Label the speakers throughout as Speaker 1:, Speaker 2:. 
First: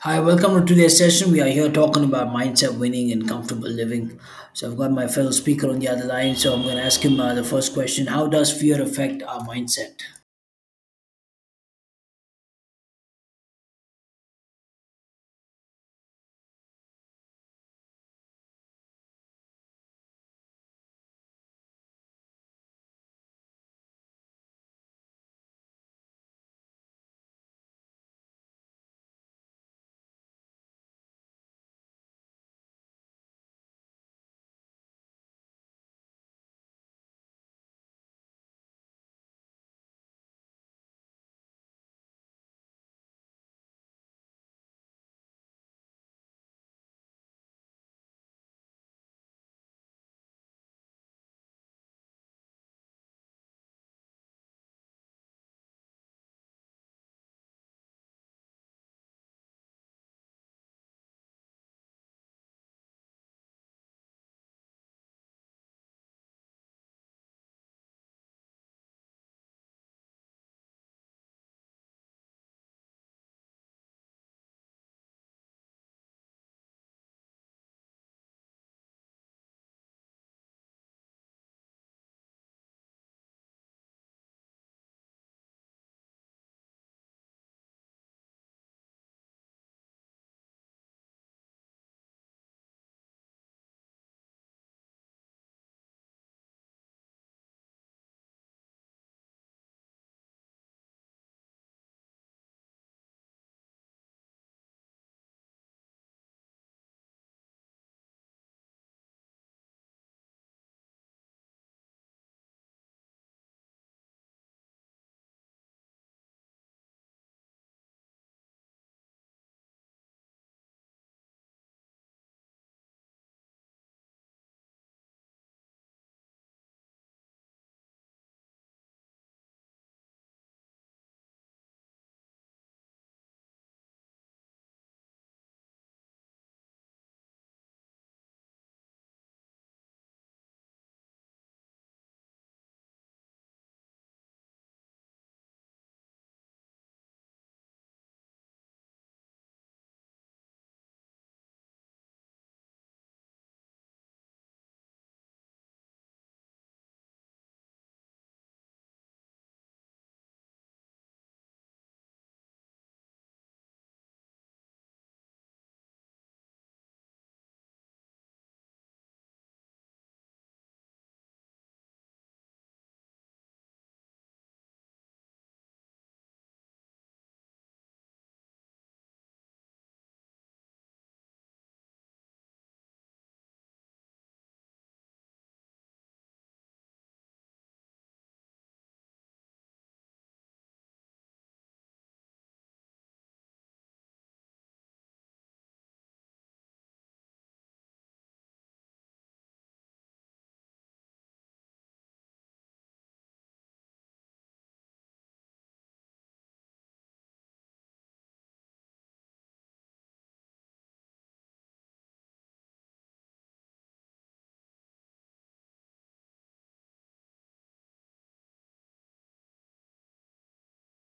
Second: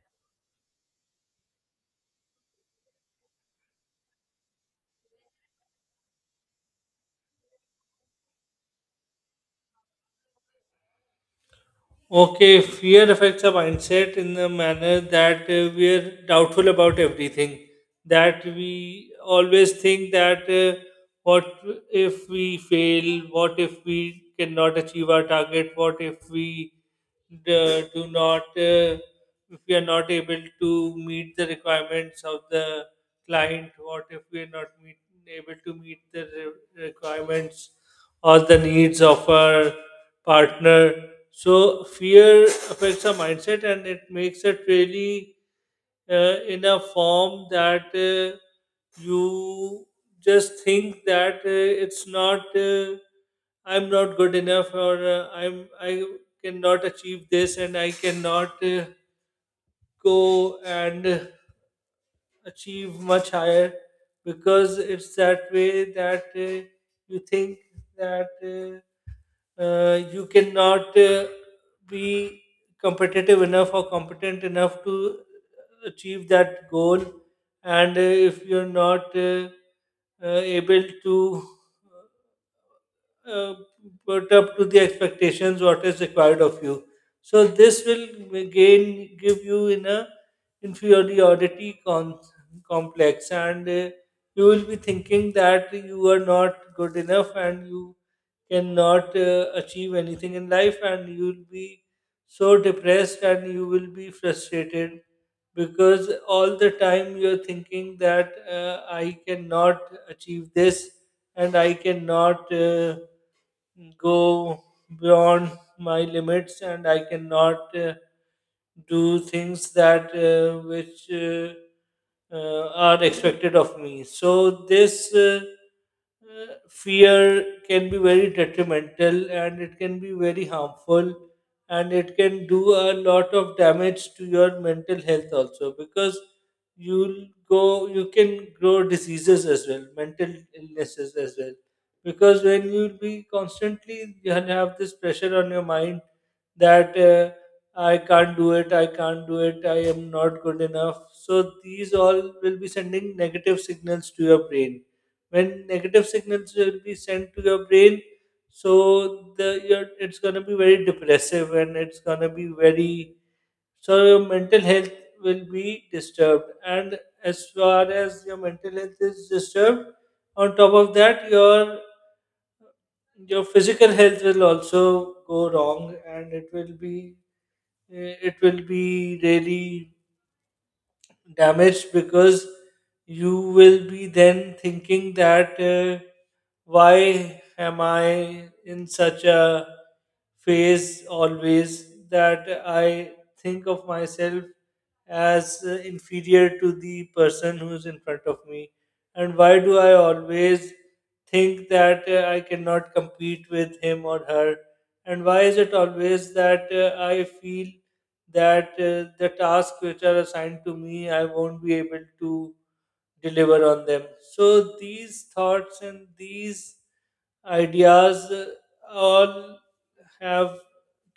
Speaker 1: Hi, welcome to today's session. We are here talking about mindset, winning, and comfortable living. So, I've got my fellow speaker on the other line, so I'm going to ask him the first question. How does fear affect our mindset?
Speaker 2: Okay, fear affects our mindset in the manner that we are doubtful about everything. That we always think that what if we fail? What if we cannot achieve our target? What if we do not, if we are not able to meet the requirements of the client? What if we are not meet, able to meet the requirements or the needs of our partner? So fear affects our mindset and it makes it really in a form that you just think that it's not I'm not good enough, or I cannot achieve this and I cannot go and achieve much higher, because it's that way that you think that you cannot be competitive enough or competent enough to achieve that goal, and if you're not uh, able to uh, put up to the expectations what is required of you. So this will again give you in a inferiority con- complex, and you will be thinking that you are not good enough and you cannot achieve anything in life, and you will be so depressed and you will be frustrated because all the time you're thinking that I cannot achieve this and I cannot go beyond my limits, and I cannot do things that which are expected of me. So this fear can be very detrimental and it can be very harmful, and it can do a lot of damage to your mental health also, because you can grow diseases as well, mental illnesses as well, because when you'll be constantly, you have this pressure on your mind that I can't do it, I can't do it, I am not good enough. So these all will be sending negative signals to your brain. When negative signals will be sent to your brain, so the your it's going to be very depressive and it's going to be very, so your mental health will be disturbed, and as far as your mental health is disturbed, on top of that, your physical health will also go wrong, and it will be it will be really damaged, because you will be then thinking that why am I in such a phase always, that I think of myself as inferior to the person who's in front of me? And why do I always think that I cannot compete with him or her? And why is it always that I feel that the tasks which are assigned to me, I won't be able to deliver on them. So these thoughts and these ideas all have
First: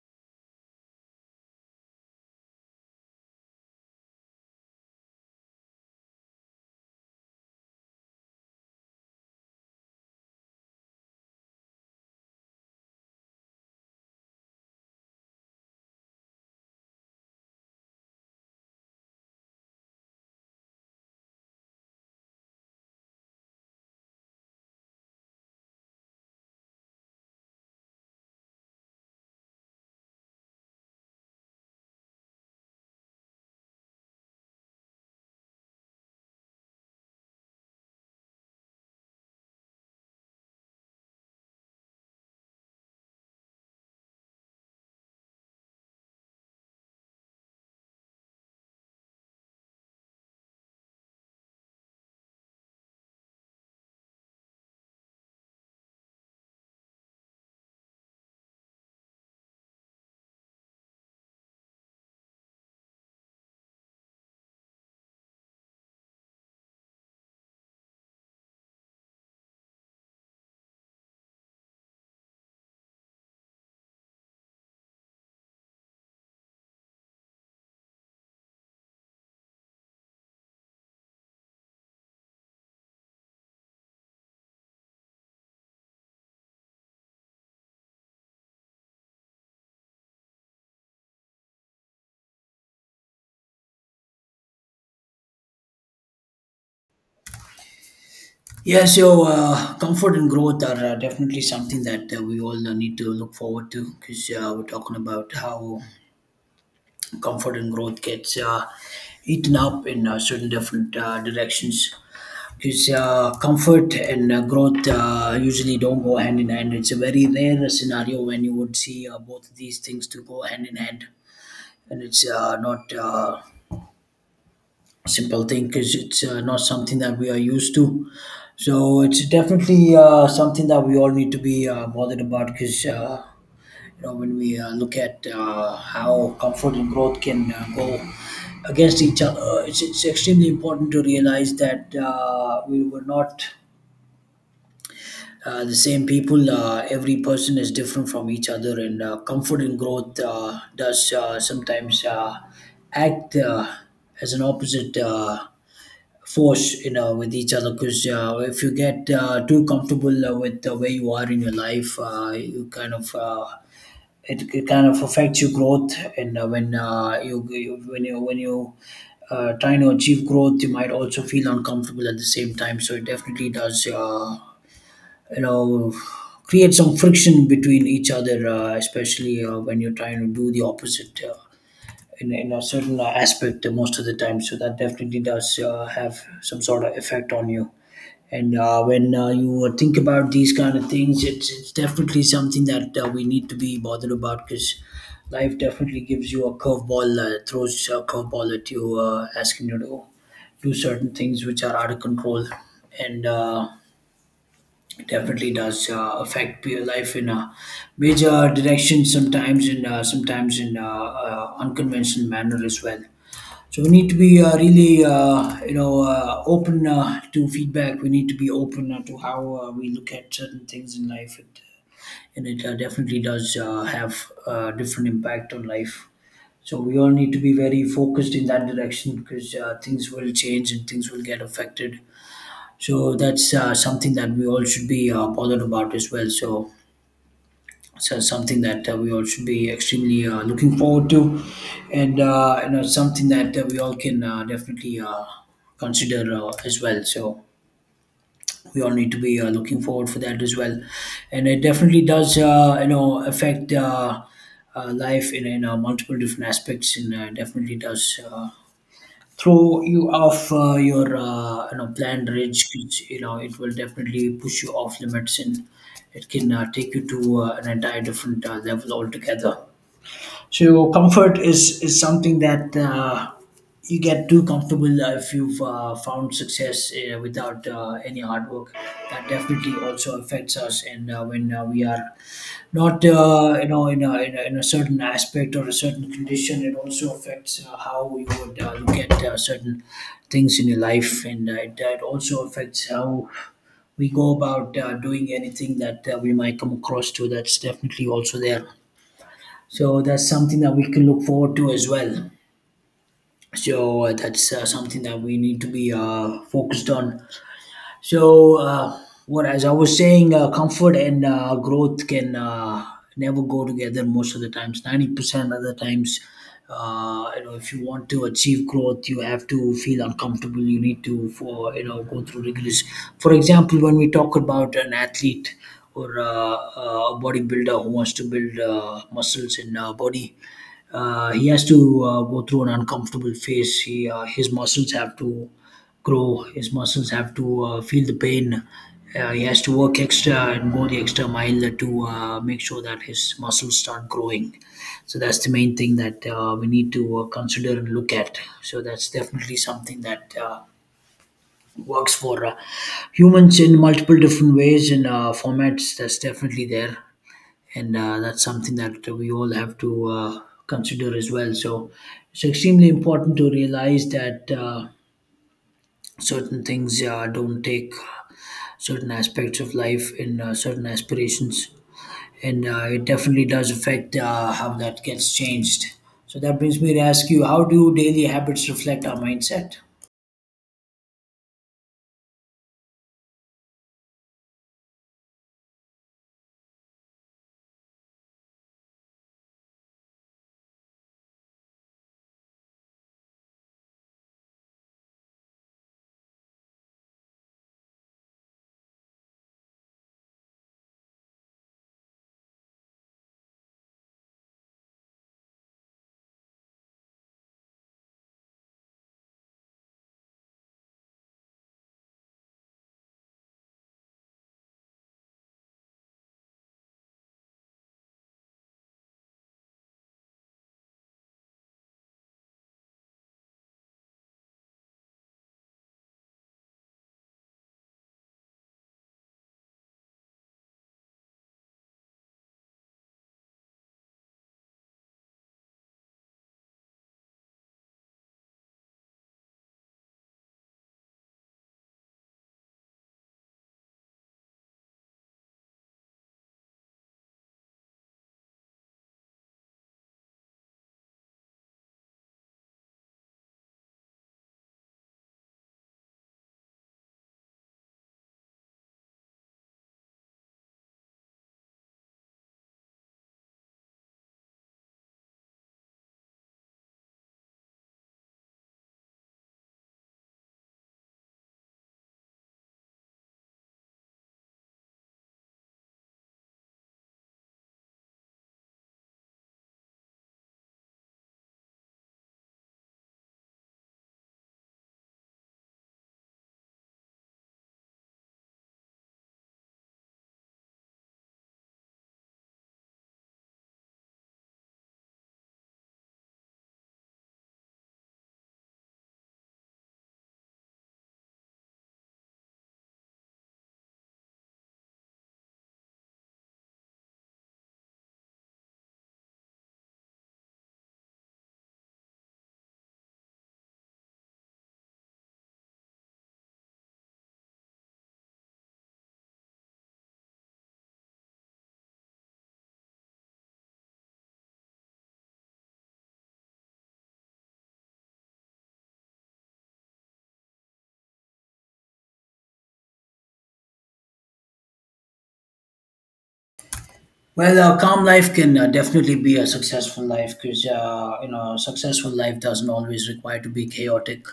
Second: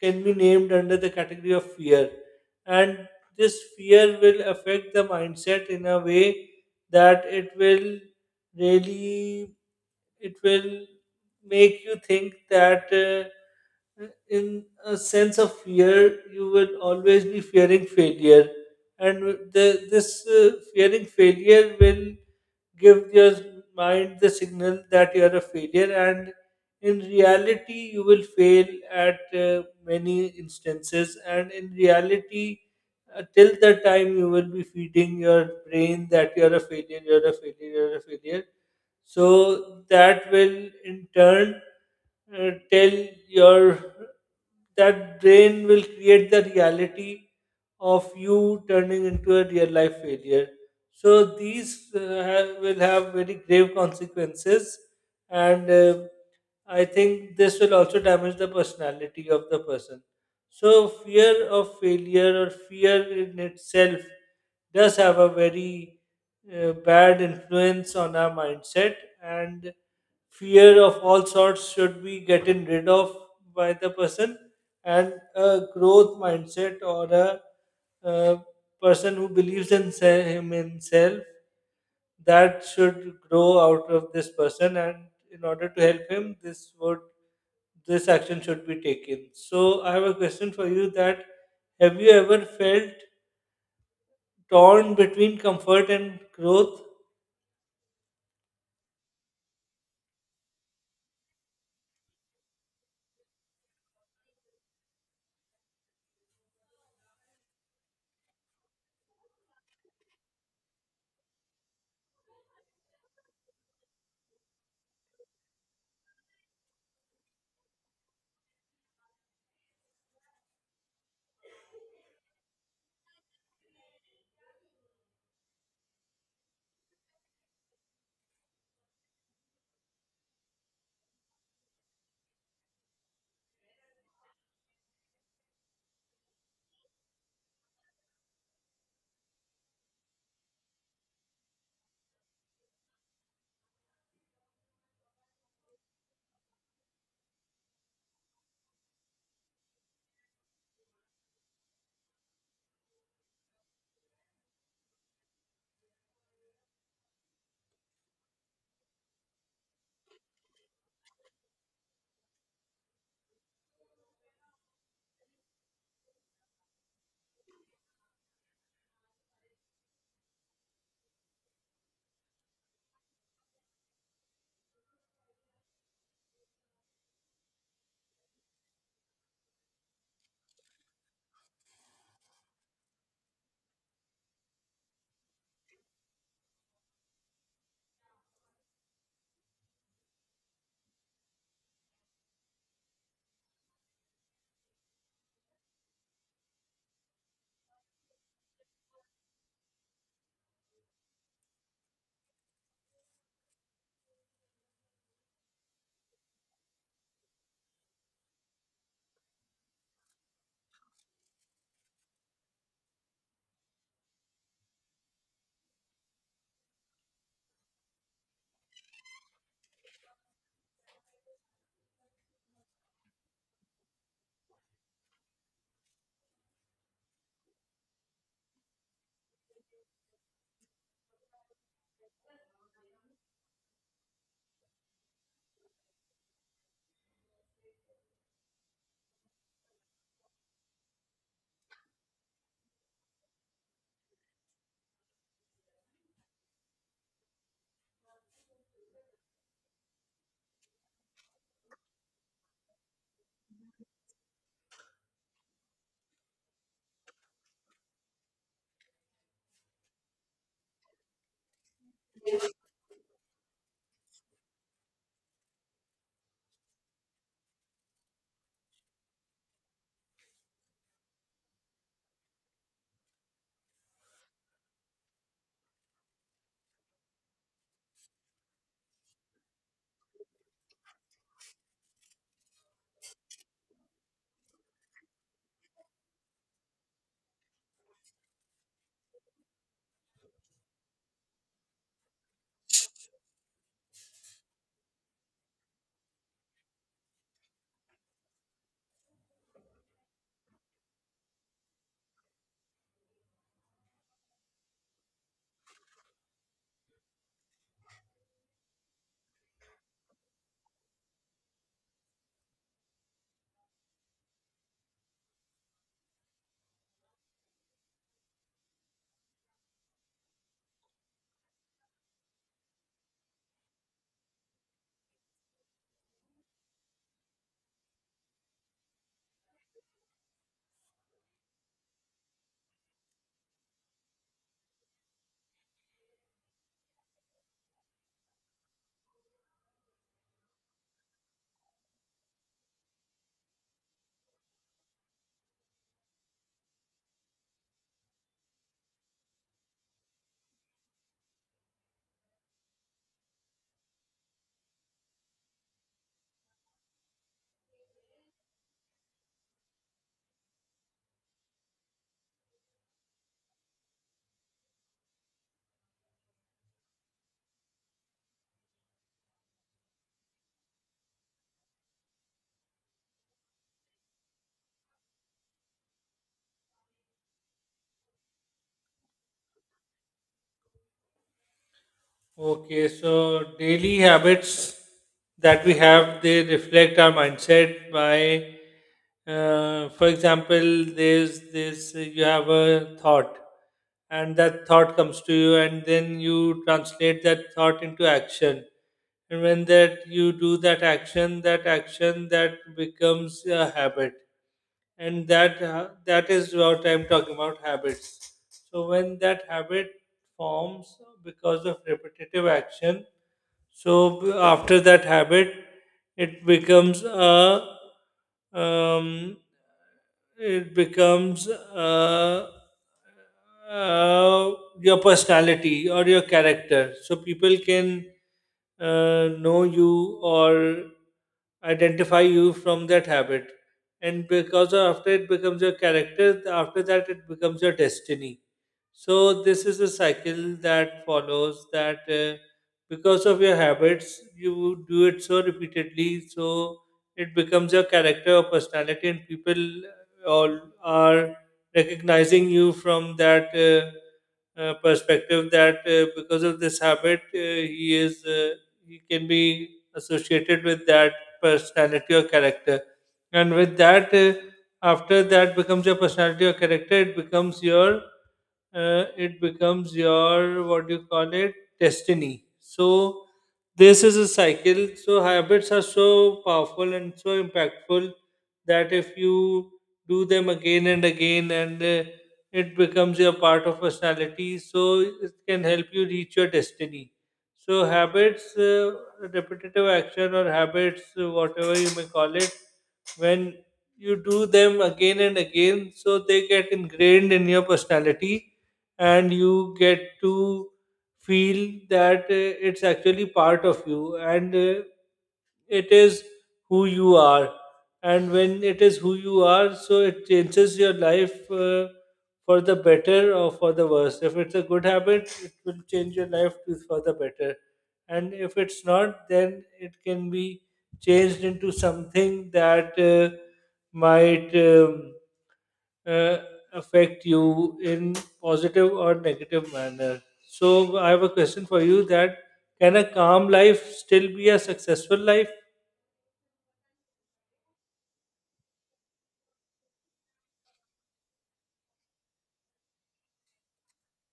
Speaker 2: can be named under the category of fear, and this fear will affect the mindset in a way that it will really, it will make you think that in a sense of fear, you will always be fearing failure, and this fearing failure will give your mind the signal that you are a failure, and in reality you will fail at many instances, and in reality till the time you will be feeding your brain that you're a failure, you're a failure, you're a failure, so that will in turn tell your that brain will create the reality of you turning into a real life failure. So these will have very grave consequences, and I think this will also damage the personality of the person. So, fear of failure or fear in itself does have a very bad influence on our mindset, and fear of all sorts should be getting rid of by the person. And a growth mindset or a uh, person who believes in himself, that should grow out of this person, and in order to help him, this would, this action should be taken. So I have a question for you: that have you ever felt torn between comfort and growth?
Speaker 1: Yeah, so comfort and growth are definitely something that we all need to look forward to, because we're talking about how comfort and growth gets eaten up in certain different directions. Because comfort and growth usually don't go hand in hand. It's a very rare scenario when you would see both of these things to go hand in hand, and it's not a simple thing, because it's not something that we are used to. So it's definitely something that we all need to be bothered about, because when we look at how comfort and growth can go against each other, it's extremely important to realize that we were not the same people. Every person is different from each other, and comfort and growth does sometimes act as an opposite force, with each other. Because if you get too comfortable with where you are in your life, you it kind of affects your growth. And when when you trying to achieve growth, you might also feel uncomfortable at the same time. So it definitely does you know create some friction between each other, especially when you're trying to do the opposite in a certain aspect most of the time. So that definitely does have some sort of effect on you. And when you think about these kind of things, it's definitely something that we need to be bothered about, because life definitely gives you a curveball, throws a curveball at you, asking you to do certain things which are out of control. And definitely does affect your life in a major direction, sometimes in unconventional manner as well. So we need to be really, open to feedback. We need to be open to how we look at certain things in life, and it definitely does have a different impact on life. So we all need to be very focused in that direction, because things will change and things will get affected. So that's something that we all should be bothered about as well. So something that we all should be extremely looking forward to, and something that we all can definitely consider as well. So we all need to be looking forward for that as well, and it definitely does affect life in multiple different aspects, and definitely does throw you off your, planned range, which you know it will definitely push you off limits. And it can take you to an entire different level altogether. So comfort is something that you get too comfortable if you've found success without any hard work, that definitely also affects us. And when we are not in a, in a certain aspect or a certain condition, it also affects how you would look at certain things in your life. And it also affects how we go about doing anything that we might come across to. That's definitely also there. So that's something that we can look forward to as well. So that's something that we need to be focused on. So, what as I was saying, comfort and growth can never go together most of the times. 90% of the times, if you want to achieve growth, you have to feel uncomfortable. You need to, go through rigorous. For example, when we talk about an athlete or a bodybuilder who wants to build muscles in body, he has to go through an uncomfortable phase. His muscles have to grow. His muscles have to feel the pain. He has to work extra and go the extra mile to make sure that his muscles start growing. So that's the main thing that we need to consider and look at. So that's definitely something that works for humans in multiple different ways and formats. That's definitely there, and that's something that we all have to consider as well. So it's extremely important to realize that. Certain things don't take certain aspects of life and certain aspirations, and it definitely does affect how that gets changed. So that brings me to ask you, how do daily habits reflect our mindset?
Speaker 2: Okay, so daily habits that we have, they reflect our mindset by, for example, there's this, you have a thought, and that thought comes to you, and then you translate that thought into action, and when that you do that action, that action that becomes a habit, and that is what I'm talking about, habits. So when that habit forms because of repetitive action, so after that habit, it becomes a um, it becomes uh, your personality or your character. So people can know you or identify you from that habit, and because after it becomes your character, after that it becomes your destiny. So this is a cycle that follows, that because of your habits, you do it so repeatedly, so it becomes your character or personality, and people all are recognizing you from that perspective. That because of this habit, he is uh, he can be associated with that personality or character, and with that, after that becomes your personality or character, it becomes your it becomes your, what do you call it, destiny. So this is a cycle. So habits are so powerful and so impactful that if you do them again and again, and it becomes your part of personality, so it can help you reach your destiny. So habits repetitive action or habits, whatever you may call it, when you do them again and again, so they get ingrained in your personality, and you get to feel that it's actually part of you, and it is who you are. And when it is who you are, so it changes your life for the better or for the worse. If it's a good habit, it will change your life to for the better, and if it's not, then it can be changed into something that might uh, affect you in positive or negative manner. So I have a question for you: that can a calm life still be a successful life?
Speaker 1: Well, a calm life can definitely be a successful life, because successful life doesn't always require to be chaotic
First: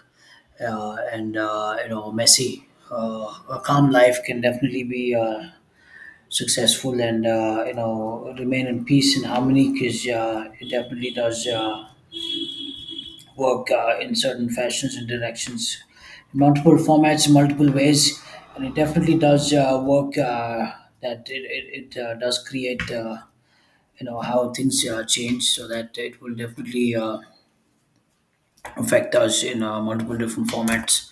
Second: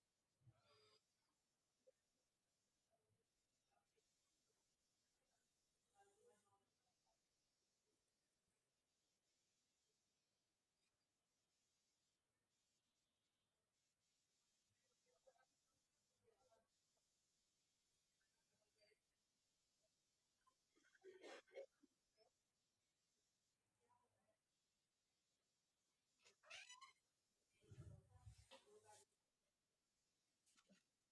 Speaker 1: and, messy. A calm life can definitely be successful and, remain in peace and harmony, because it definitely does work in certain fashions and directions, in multiple formats, in multiple ways. And it definitely does work that it does create, how things change, so that it will definitely affect us in multiple different formats.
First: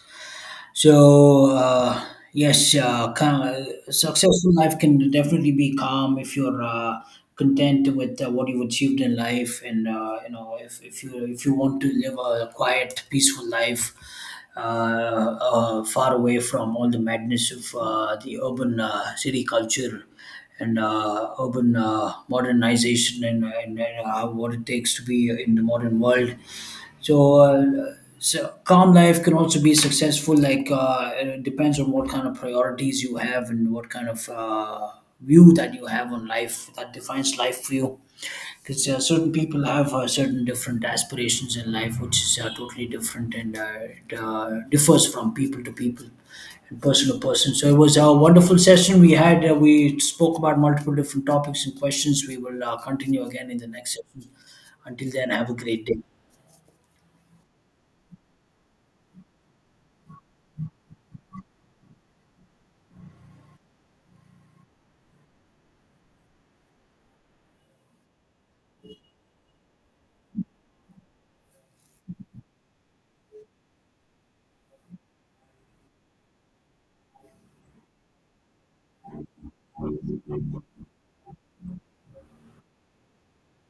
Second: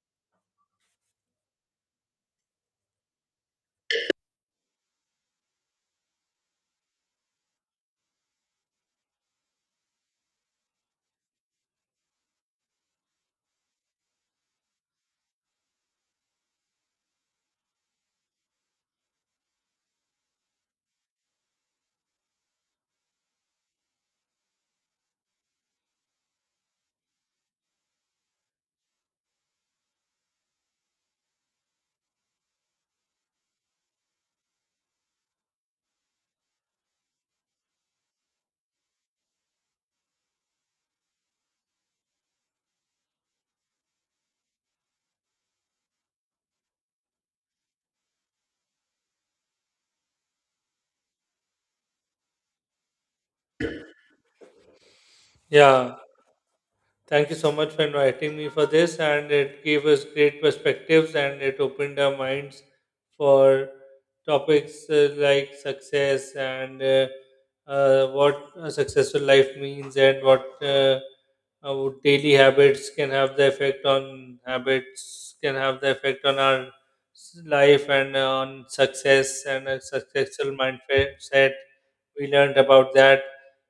Speaker 1: So yes, calm, successful life can definitely be calm if you're content with what you've achieved in life, and, if, if you want to live a quiet, peaceful life, uh, far away from all the madness of the urban city culture and urban modernization, and what it takes to be in the modern world. So, so calm life can also be successful. Like it depends on what kind of priorities you have and what kind of view that you have on life that defines life for you. Because certain people have certain different aspirations in life, which is totally different, and it differs from people to people and person to person. So it was a wonderful session we had. We spoke about multiple different topics and questions. We will continue again in the next session. Until then, have a great
Speaker 2: Yeah.
Speaker 1: day.
Speaker 2: Thank you so much for inviting me for this, and it gave us great perspectives and it opened our minds for topics like success and what a successful life means, and what our daily habits can have the effect on, our life and on success and a successful mindset. We learned about that.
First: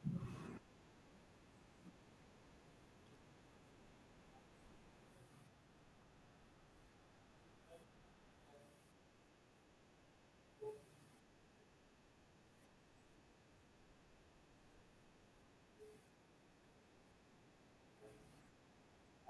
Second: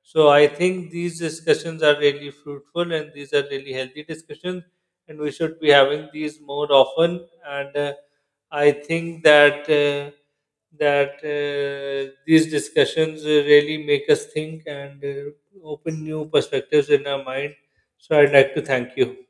Speaker 2: So I think these discussions are really fruitful, and these are really healthy discussions, and we should be having these more often. And I think that these discussions really make us think and open new perspectives in our mind. So I'd like to thank you.